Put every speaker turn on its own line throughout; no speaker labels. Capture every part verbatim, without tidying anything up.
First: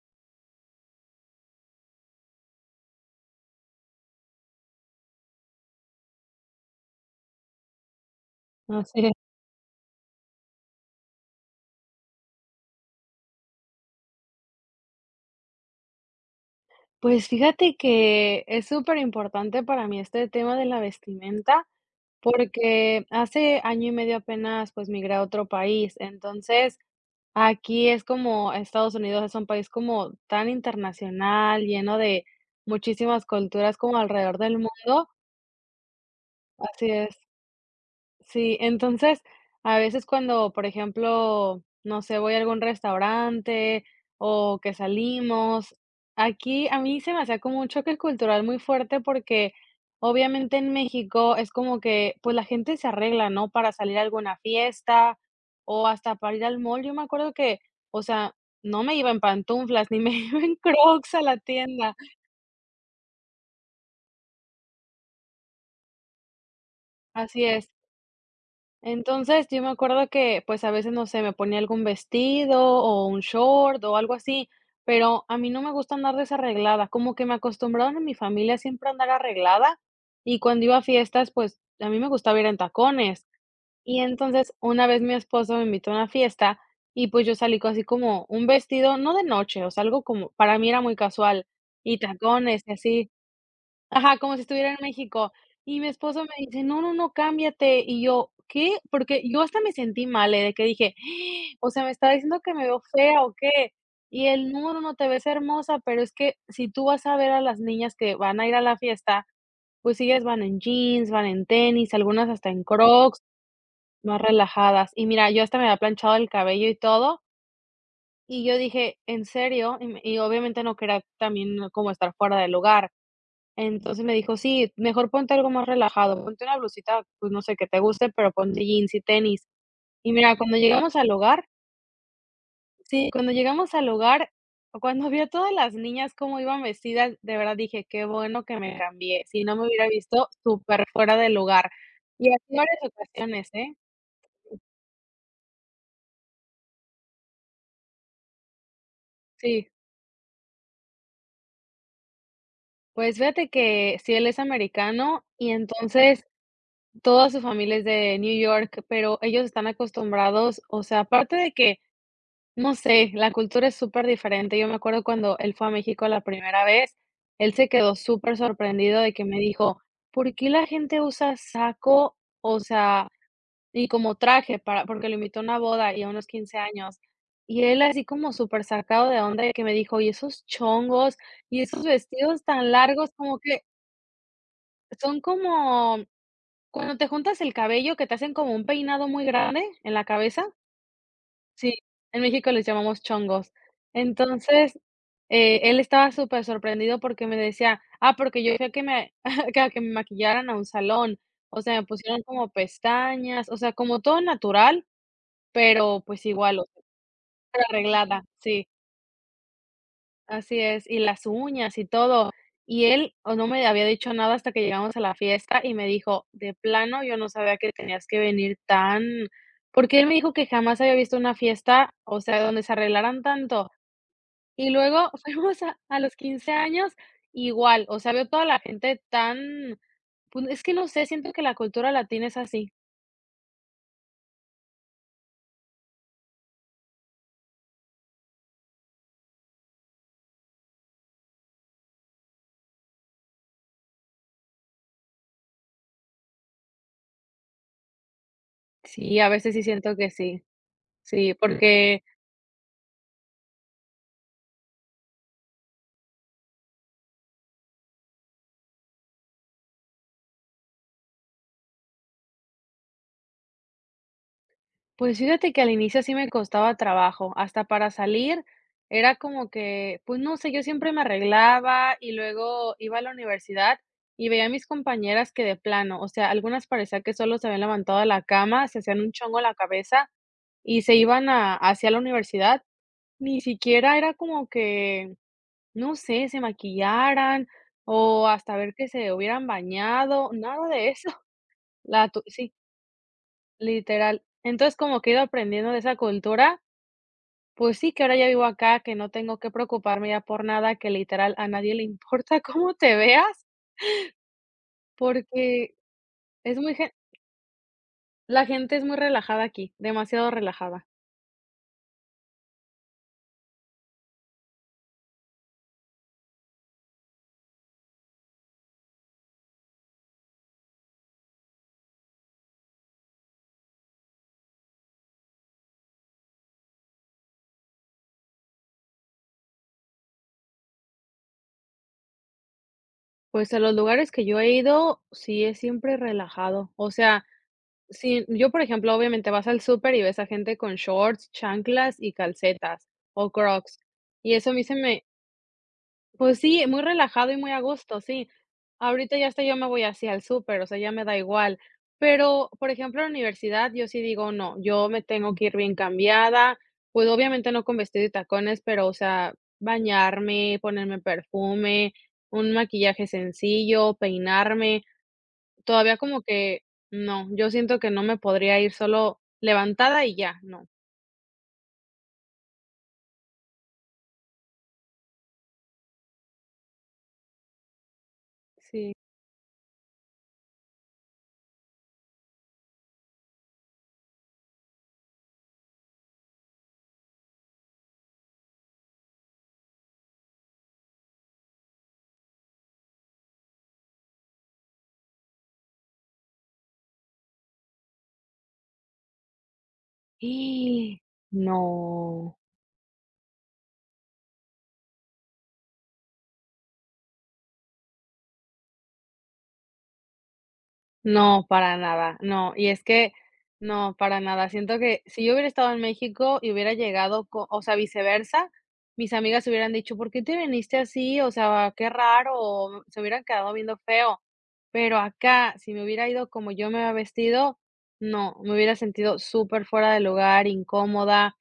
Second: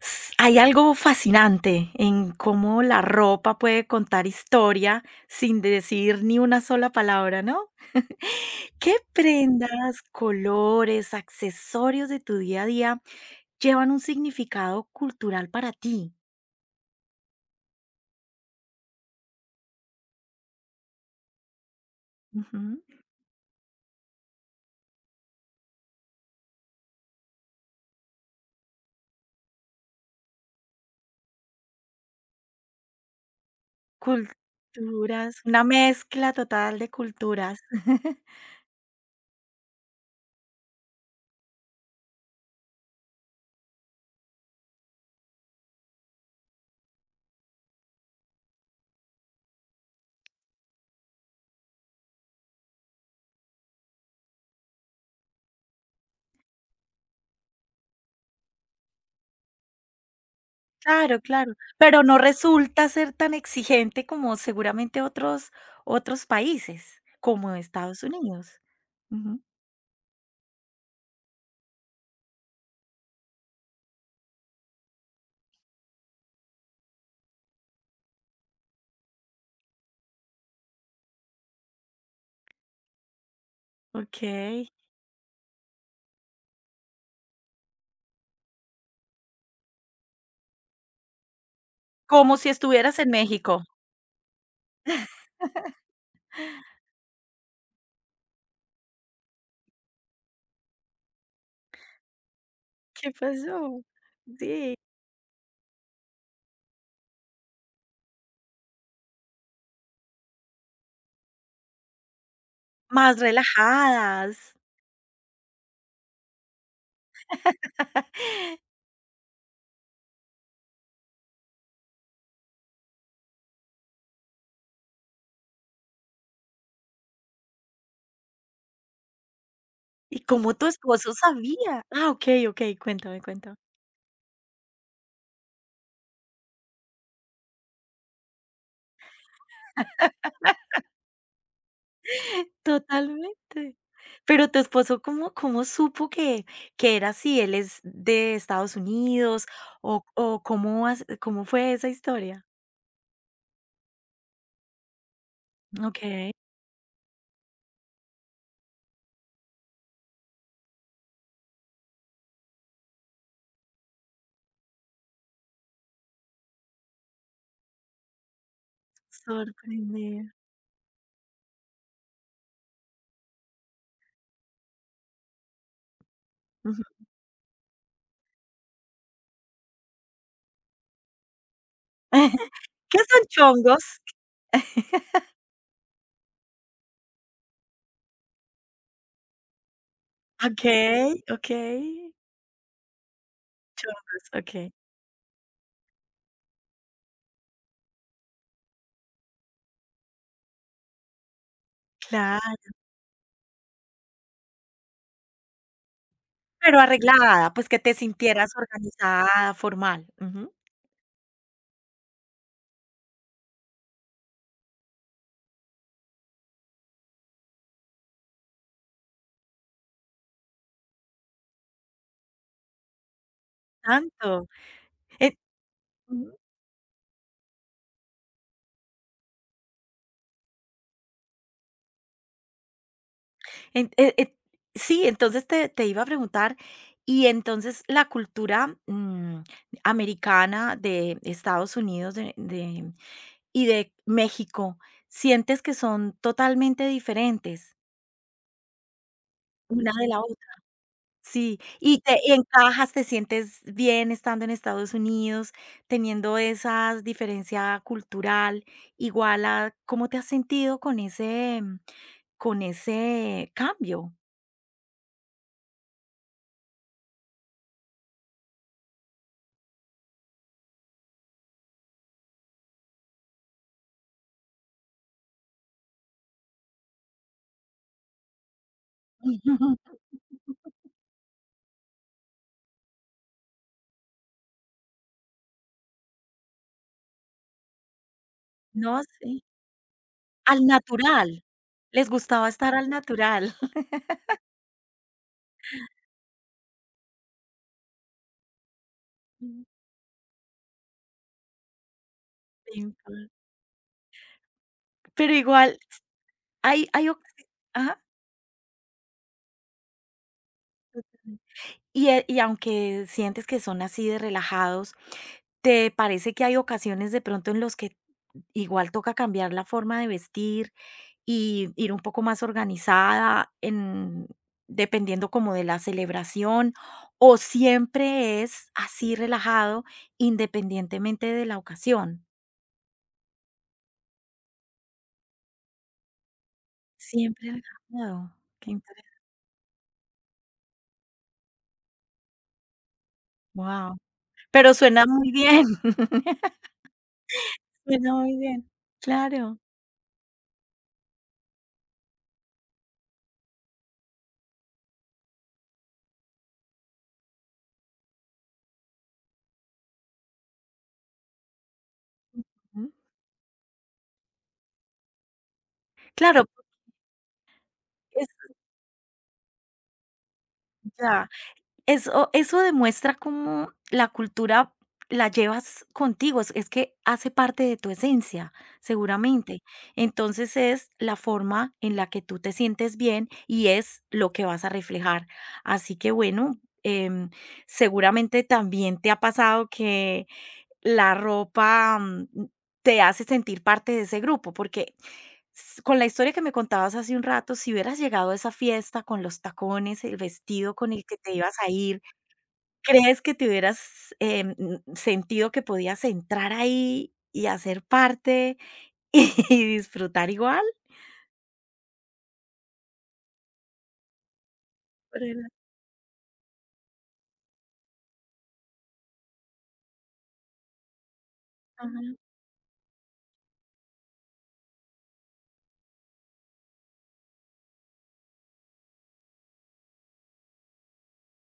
S- Hay algo fascinante en cómo la ropa puede contar historia sin decir ni una sola palabra, ¿no? ¿Qué
Así es.
prendas, colores, accesorios de tu día a día llevan un significado cultural para ti?
Pues fíjate que es súper importante para mí este tema de la vestimenta,
Ujú.
porque hace año y medio apenas, pues, migré a otro país. Entonces, aquí es como Estados Unidos es un país como tan internacional, lleno de muchísimas culturas como alrededor del mundo.
Culturas, una mezcla total
Así
de
es.
culturas.
Sí, entonces, a veces cuando, por ejemplo, no sé, voy a algún restaurante o que salimos, aquí a mí se me hacía como un choque cultural muy fuerte porque obviamente en México es como que pues la gente se arregla, ¿no? Para salir a alguna fiesta o hasta para ir al mall. Yo me acuerdo que, o sea, no me iba en pantuflas ni me iba en Crocs
Claro,
a la
claro,
tienda.
pero no resulta ser tan exigente como seguramente otros otros países,
Así
como
es.
Estados Unidos. Ujú.
Entonces, yo me acuerdo que, pues, a veces, no sé, me ponía algún vestido o un short o algo así, pero a mí no me gusta andar desarreglada, como que me acostumbraron en mi familia siempre a andar arreglada y cuando iba a fiestas, pues, a mí me gustaba ir en tacones. Y entonces,
Okey.
una vez mi esposo me invitó a una fiesta y, pues, yo salí con así como un vestido, no de noche, o sea, algo como para mí era muy casual y
Como si
tacones y
estuvieras en
así.
México.
Ajá, como si estuviera en México. Y mi esposo me dice: "No, no, no, cámbiate". Y yo: "¿Qué?". Porque yo hasta me sentí mal, eh, de que dije: "Ah, o sea, ¿me está diciendo que me veo
¿Qué
fea o qué?".
pasó?
Y él: "No,
Sí,
no, no, te ves hermosa, pero es que si tú vas a ver a las niñas que van a ir a la fiesta, pues ellas van en jeans, van en tenis, algunas hasta en
más
Crocs, más
relajadas.
relajadas". Y mira, yo hasta me había planchado el cabello y todo, y yo dije: "¿En serio?". Y me y obviamente no quería también como estar fuera del lugar. Entonces me dijo: "Sí, mejor ponte algo más relajado, ponte una blusita, pues, no sé, que te guste, pero ponte jeans y tenis". Y
¿Y
mira,
cómo
cuando
tu
llegamos al
esposo
hogar
sabía? Ah, okey, okey,
sí,
cuéntame,
cuando
cuéntame.
llegamos al hogar, cuando vi a todas las niñas cómo iban vestidas, de verdad dije: "Qué bueno que me cambié", si no me hubiera visto súper fuera del lugar. Y así varias ocasiones, ¿eh?
Totalmente. Pero tu esposo, ¿cómo cómo supo que que era así? ¿Él es de Estados Unidos?
Sí.
¿O o cómo has cómo fue esa historia?
Pues fíjate que sí, él es americano y entonces
Okey,
toda su familia es de New York, pero ellos están acostumbrados, o sea, aparte de que no sé, la cultura es súper diferente. Yo me acuerdo cuando él fue a México la primera vez, él se quedó súper sorprendido de que me dijo:
sorprender.
"¿Por qué la gente usa saco?", o sea, y como traje para porque lo invitó a una boda y a unos quince
Ujú.
años. Y él así como súper sacado de onda de que me dijo: "Y esos chongos, y esos vestidos tan
¿Qué
largos",
son
como que
chongos?
son como cuando te juntas el cabello que te hacen como un peinado muy grande en la cabeza.
Okey,
Sí,
okey,
en México les llamamos chongos.
chongos, okey.
Entonces, eh, él estaba súper sorprendido porque me decía: "Ah, porque yo fui a que me que a que me maquillaran a un salón, o sea, me pusieron como
Claro,
pestañas, o sea, como todo natural, pero, pues, igual, o
pero
sea,
arreglada, pues, que te
arreglada".
sintieras
Sí,
organizada, formal. Ujú.
así es, y las uñas y todo. Y él, o no me había dicho nada hasta que llegamos a la fiesta y me dijo: "De plano, yo no sabía que tenías que venir tan", porque él me dijo que jamás había visto una fiesta, o sea, donde se arreglaran tanto.
Tanto.
Y luego
Eh,
fuimos a a los
ujú.
quince años, igual, o sea, veo toda la gente tan, pues, es que no sé, siento que la cultura latina es así.
En eh eh, sí, entonces te te iba a preguntar, y entonces la cultura, mm, americana de Estados Unidos, de de y de México, ¿sientes que son totalmente diferentes
Sí, a veces sí
una
siento
de
que
la otra?
sí. Sí,
Sí, y
porque,
te y encajas, te sientes bien estando en Estados Unidos, teniendo esa diferencia cultural, igual a ¿cómo te has sentido con ese mm, con ese cambio?
pues, fíjate que al inicio sí me costaba trabajo, hasta para salir era como que, pues, no sé, yo siempre me arreglaba y luego iba a la universidad y veía a mis compañeras que de plano, o sea, algunas parecía que solo se habían levantado de la cama, se hacían un chongo en
Ujú.
la cabeza y se iban a hacia la universidad. Ni siquiera era como que, no sé, se maquillaran o hasta ver que
No,
se
sí,
hubieran bañado,
al
nada de eso.
natural,
La
les
tu
gustaba
sí,
estar al natural.
literal. Entonces, como que he ido aprendiendo de esa cultura, pues sí, que ahora ya vivo acá, que no tengo que preocuparme ya por nada, que literal a nadie le importa cómo
Sí,
te
claro.
veas,
Pero
porque
igual
es muy
hay
gen
hay oc ajá.
la gente es muy relajada aquí, demasiado relajada.
Y, eh, y aunque sientes que son así de relajados, ¿te parece que hay ocasiones de pronto en los que igual toca cambiar la forma de vestir y ir un poco más organizada en, dependiendo como de la celebración? ¿O siempre es así relajado independientemente de la ocasión?
Pues a los lugares que yo he ido, sí es siempre relajado. O sea,
Siempre
sí,
relajado.
yo, por
Qué
ejemplo,
interesante.
obviamente vas al súper y ves a gente con shorts, chanclas y calcetas o Crocs.
Wow.
Y eso a mí se
Pero
me,
suena muy bien.
pues sí, muy relajado y muy a gusto,
Suena
sí.
muy bien.
Ahorita ya hasta yo
Claro.
me voy así al súper, o sea, ya me da igual. Pero, por ejemplo, en la universidad yo sí digo, no, yo me tengo que ir bien cambiada, pues obviamente no con vestido y tacones, pero, o sea, bañarme, ponerme perfume, un
Ujú.
maquillaje sencillo, peinarme. Todavía como
Claro,
que no, yo siento que no me
es
podría ir solo levantada y ya, no.
Eso eso demuestra cómo la cultura la llevas contigo, es es que hace parte de tu esencia,
Sí.
seguramente. Entonces, es la forma en la que tú te sientes bien y es lo que vas a reflejar. Así que, bueno, em, seguramente también te ha pasado que la ropa, mm, te hace sentir parte de ese grupo, porque s con la historia que me contabas hace un rato, si hubieras llegado a esa fiesta con los tacones, el vestido con
¡Ih!
el que te ibas a ir
No,
¿Crees que te hubieras, em, mm, sentido que podías entrar ahí y hacer parte y disfrutar igual?
no, para nada, no. Y es que no, para nada. Siento que
Por
si yo
el
hubiera estado en México y hubiera llegado co o sea, viceversa, mis amigas hubieran dicho: "¿Por qué te viniste así? O sea, qué
ajá,
raro", o se hubieran quedado viendo feo. Pero acá, si me hubiera ido como yo me había vestido, no, me hubiera sentido súper fuera de lugar, incómoda,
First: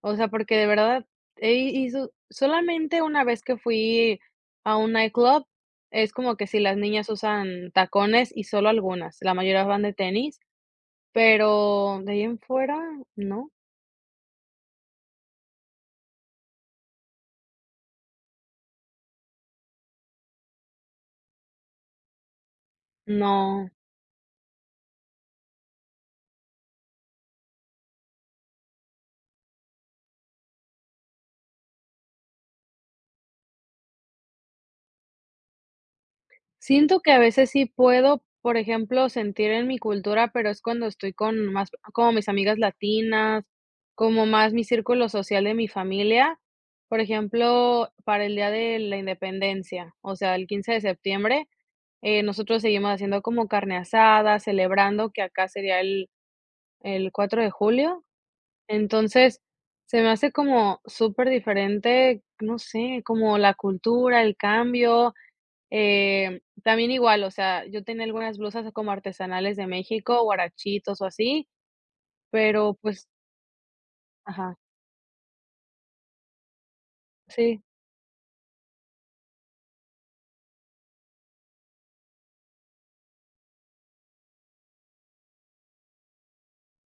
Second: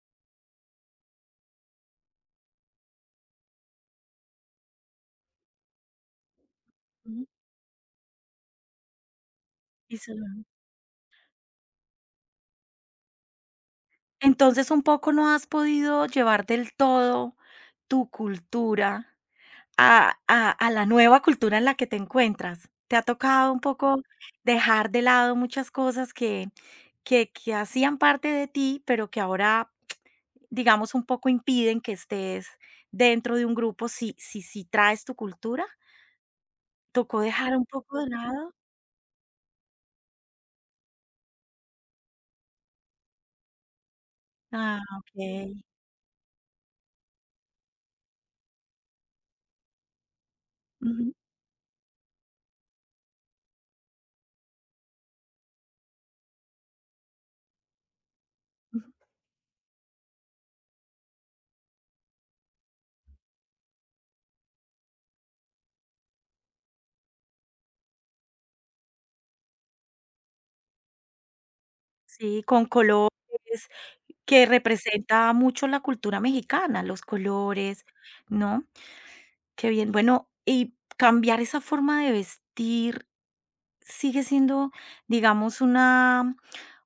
o sea, porque de verdad, he hizo solamente una vez que fui a un nightclub, es como que si las niñas
ujú,
usan tacones y solo algunas, la mayoría van de
y solo
tenis, pero de ahí en fuera, no,
Entonces, un poco no has podido llevar del todo tu cultura a a a la nueva cultura en la que te encuentras. ¿Te ha tocado un
no.
poco dejar de lado muchas cosas que que que hacían parte de ti, pero que ahora digamos, un poco impiden que estés dentro de un grupo si si si traes tu cultura.
Siento que a
¿Tocó
veces
dejar un
sí
poco de
puedo,
lado?
por ejemplo, sentir en mi cultura, pero es cuando estoy con más como mis amigas latinas, como más mi
Ah,
círculo social de
okey.
mi familia. Por ejemplo, para el día de la independencia, o sea, el quince de
Ujú.
septiembre, Eh, nosotros seguimos haciendo como carne asada, celebrando que acá sería el el cuatro de julio. Entonces, se me hace como súper diferente, no sé, como la cultura, el cambio. Eh, también igual, o sea, yo tenía algunas blusas como artesanales de México, guarachitos o así,
Sí, con
pero
colores,
pues
que
ajá,
representa mucho la cultura mexicana, los
sí.
colores, ¿no? Qué bien. Bueno, y cambiar esa forma de vestir sigue siendo, digamos, una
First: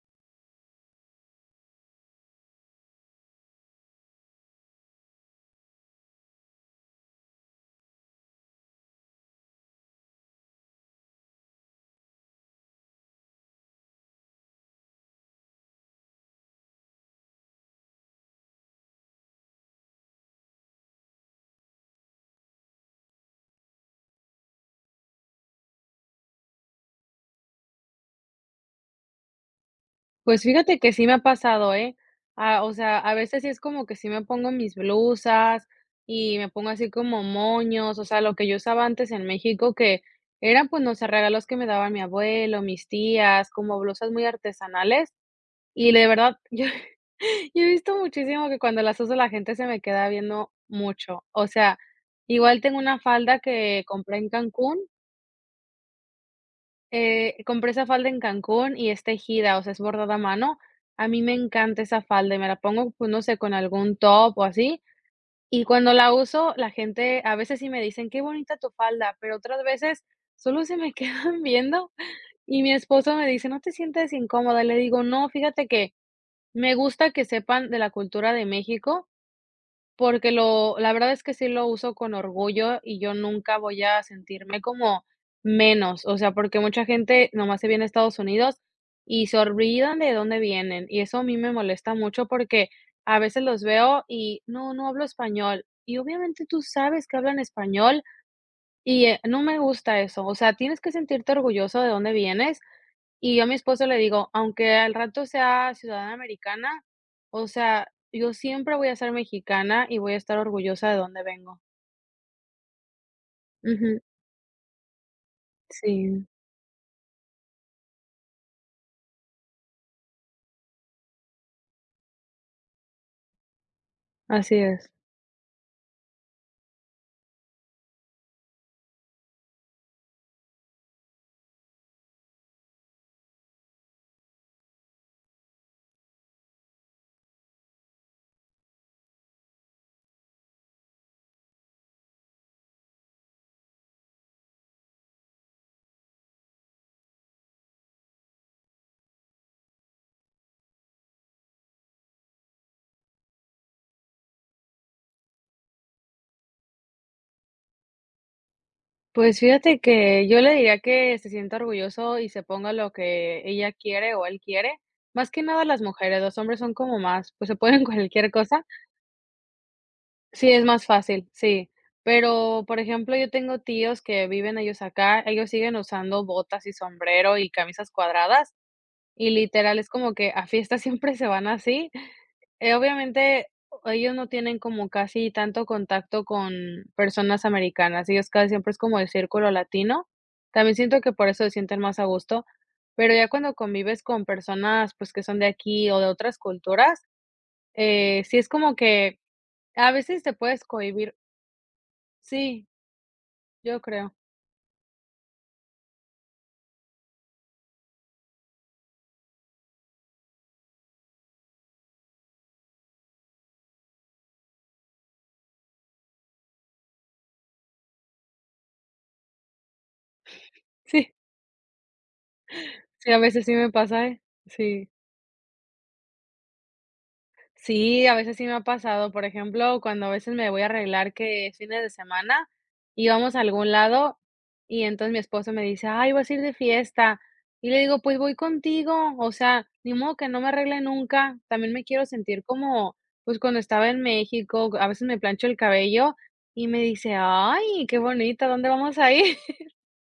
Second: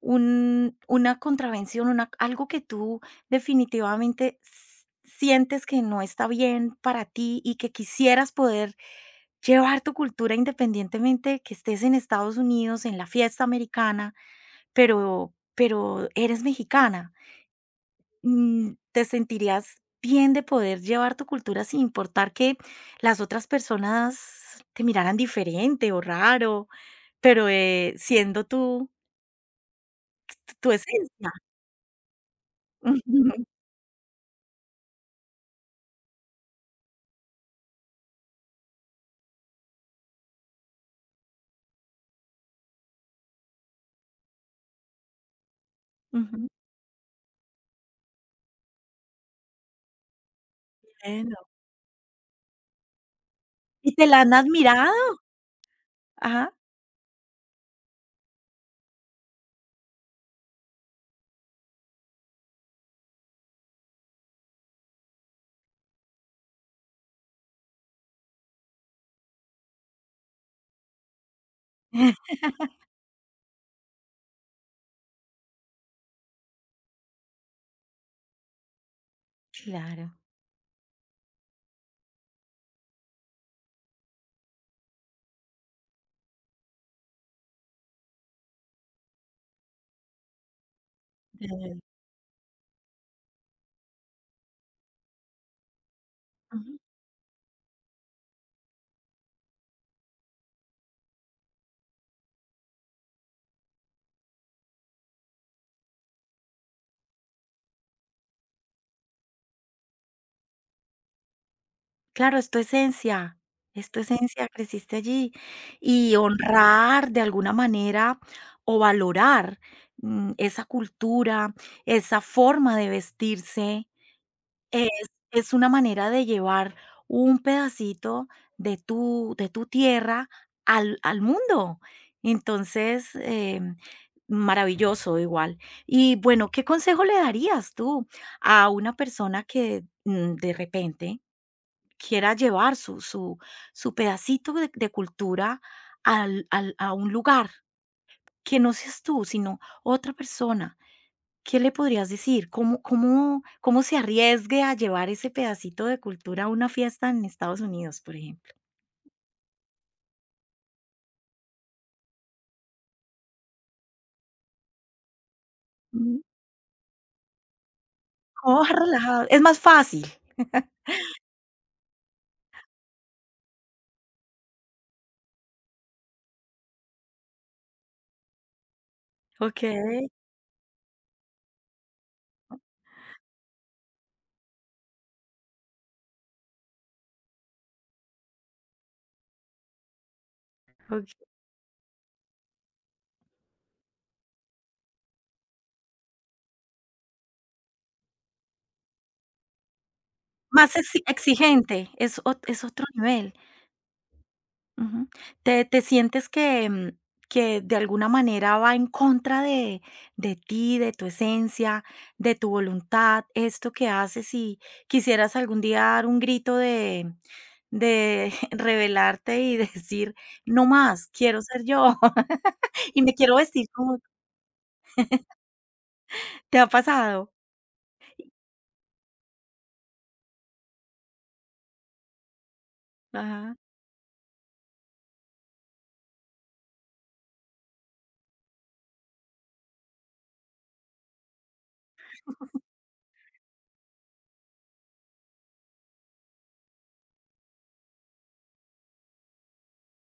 un una contravención, una algo que tú definitivamente s sientes que no está bien para ti y que quisieras poder llevar tu cultura independientemente que estés en Estados Unidos, en la fiesta americana, pero pero eres mexicana. Mm, ¿te sentirías bien de poder llevar tu cultura sin importar que las otras personas te miraran diferente o raro? Pero, eh, siendo tu
Pues
tu
fíjate que sí me ha
esencia.
pasado, ¿eh? Ah, o sea, a
Ujú,
veces sí es como que sí me pongo mis blusas y me pongo así como moños, o sea, lo que yo usaba antes en México, que eran, pues, no sé, regalos que me daban mi abuelo, mis tías, como blusas muy artesanales. Y de verdad,
ujú.
yo, yo he visto muchísimo que cuando las uso la gente se me queda viendo mucho.
Bueno.
O sea, igual tengo una falda que
¿Y te
compré
la
en
han
Cancún,
admirado? Ajá.
eh, compré esa falda en Cancún y es tejida, o sea, es bordada a mano. A mí me encanta esa falda y me la pongo, pues, no sé, con algún top o así. Y cuando la uso, la gente a veces sí me dicen: "Qué bonita tu falda", pero otras veces solo se me quedan viendo y mi esposo me dice: "¿No te sientes incómoda?". Le digo: "No, fíjate que me gusta que sepan de la cultura de México,
Claro.
porque lo la verdad es que sí lo uso con orgullo y yo nunca voy a sentirme como menos, o sea, porque mucha gente nomás se viene a Estados Unidos y se olvidan de dónde vienen, y eso a mí
De
me
ver-
molesta mucho porque a veces los veo y: "No, no hablo español", y obviamente tú
ujú.
sabes que hablan español y, eh, no me gusta eso, o sea, tienes que sentirte orgulloso de dónde vienes y yo a mi esposo le digo: "Aunque al rato sea ciudadana americana, o sea, yo siempre voy a ser mexicana y voy a estar orgullosa de dónde vengo".
Claro, es tu esencia, es
Ujú,
tu esencia, creciste allí. Y
sí,
honrar de alguna manera o valorar, mm, esa cultura, esa forma de vestirse
así es.
Es es una manera de llevar un pedacito de tu de tu tierra al al mundo. Entonces, em, maravilloso igual. Y bueno, ¿qué consejo le darías tú a una persona que, mm, de repente quiera llevar su su su pedacito de de cultura al al a un lugar que no seas tú, sino otra persona? ¿Qué le podrías decir? ¿Cómo cómo cómo se arriesgue a llevar ese pedacito de cultura a una fiesta en Estados Unidos, por ejemplo?
Pues fíjate que yo le diría que se sienta orgulloso y se ponga lo que ella quiere o él quiere. Más que nada las mujeres,
Mm.
los hombres son como más, pues se ponen cualquier
¿Cómo
cosa.
bajar relajado? Es más fácil.
Sí, es más fácil, sí. Pero, por ejemplo, yo tengo tíos que viven ellos acá, ellos siguen usando botas y sombrero y camisas cuadradas, y literal es
Okey,
como que a fiestas siempre se van así. Eh, obviamente, ellos no tienen como casi tanto contacto con personas americanas, ellos casi siempre es como el círculo latino. También siento que
okey.
por eso se sienten más a gusto, pero ya cuando convives con personas, pues, que son de aquí o de otras culturas, eh, sí es como que a veces te puedes
Más exi
cohibir.
exigente, es ot es
Sí,
otro nivel.
yo creo.
Ujú. ¿Te te sientes que, mm, que de alguna manera va en contra de de ti, de tu esencia, de tu voluntad, esto que haces, y quisieras algún día dar un grito de de rebelarte y decir: "No más,
Sí,
quiero ser yo, y
sí,
me
a
quiero
veces sí
vestir
me
como"
pasa, ¿eh? Sí.
¿Te ha pasado?
Sí, a veces sí me ha pasado, por ejemplo, cuando a veces me voy a arreglar que es fines de semana y vamos a
Ajá.
algún lado y entonces mi esposo me dice, ay, vas a ir de fiesta. Y le digo, pues voy contigo, o sea, ni modo que no me arregle nunca. También me quiero sentir como, pues cuando estaba en México, a veces me plancho el cabello y me dice, ay, qué bonita, ¿dónde vamos a ir?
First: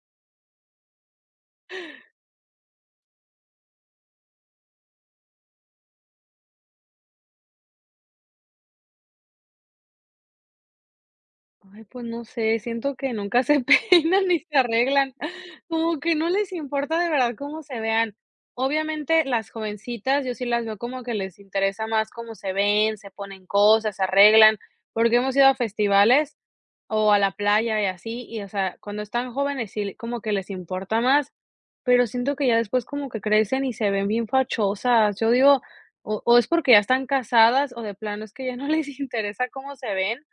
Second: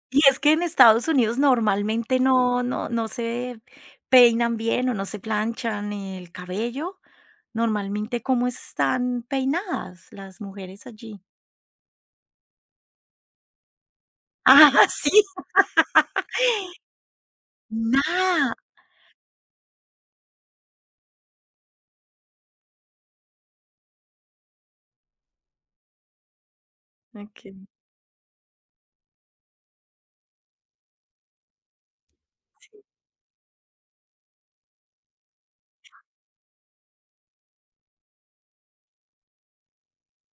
Y es que en Estados Unidos normalmente no no no se peinan bien o no se planchan el cabello. Normalmente, ¿cómo están peinadas las mujeres allí?
Ay, pues no sé, siento que nunca se peinan ni se
Ah, sí,
arreglan, como que no les importa de verdad cómo se vean.
nada.
Obviamente, las jovencitas, yo sí las veo como que les interesa más cómo se ven, se ponen cosas, se arreglan, porque hemos ido a festivales o a la
Okey.
playa y así, y, o sea, cuando están jóvenes sí como que les importa más, pero siento que ya después como que crecen y se ven bien fachosas. Yo digo, o o es porque ya están casadas o de plano es que ya no les interesa cómo se ven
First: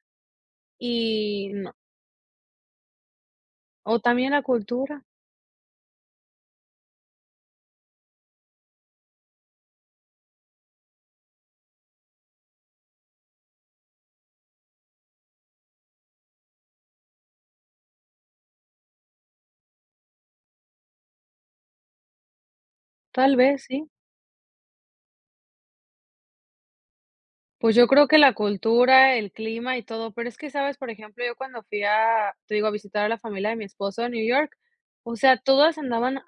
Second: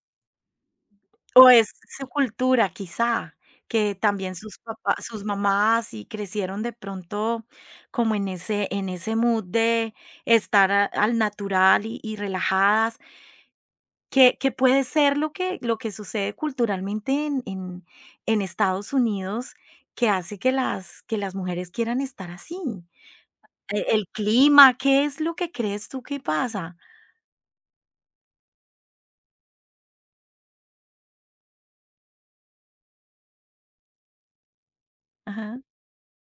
O
y
es
no
su cultura, quizá, que
o también
también
la
sus papá
cultura,
sus mamás y crecieron de pronto como en ese en ese mood de estar a al natural y y relajadas. Que que puede ser lo que lo que sucede culturalmente en en en Estados Unidos, que hace que las que las mujeres quieran estar así.
tal vez
E
sí.
el clima, ¿qué es lo que crees tú que pasa?
Pues yo creo que la cultura, el clima y todo, pero es que, ¿sabes? Por ejemplo, yo cuando fui a, te digo, a visitar a la familia de mi esposo a New York, o sea,
Ajá.
todas andaban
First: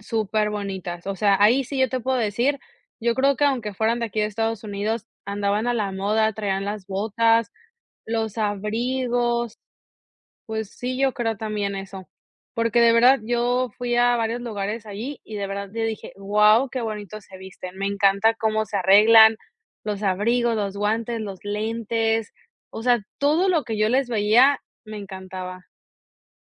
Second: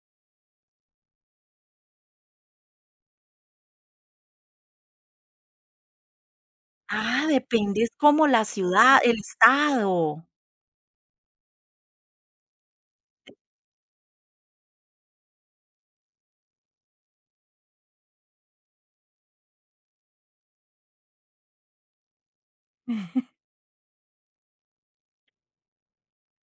súper bonitas. O sea, ahí sí yo te puedo decir, yo creo que aunque fueran de aquí de Estados Unidos, andaban a la moda, traían las
Ah,
botas,
depende, es como
los
la ciudad, el
abrigos.
estado.
Pues sí, yo creo también eso, porque de verdad yo fui a varios lugares allí y de verdad yo dije: "Guau, qué bonito se visten". Me encanta cómo se arreglan, los abrigos, los guantes, los lentes, o sea, todo lo que yo les veía me encantaba.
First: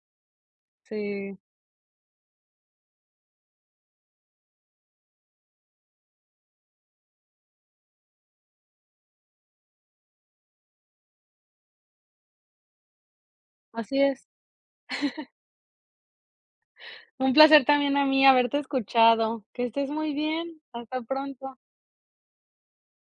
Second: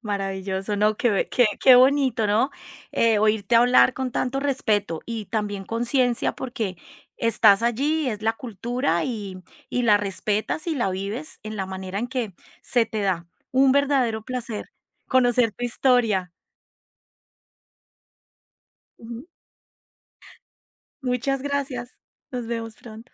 Maravilloso, no, qué
Sí,
qué qué bonito, ¿no? Eh, oírte hablar con tanto respeto y también conciencia, porque estás allí, es la cultura y y la respetas y la vives en la manera en que se te da. Un
así
verdadero
es.
placer conocer tu historia.
Un placer también a mí haberte
Ujú.
escuchado. Que estés muy bien. Hasta
Muchas
pronto.
gracias. Nos vemos pronto.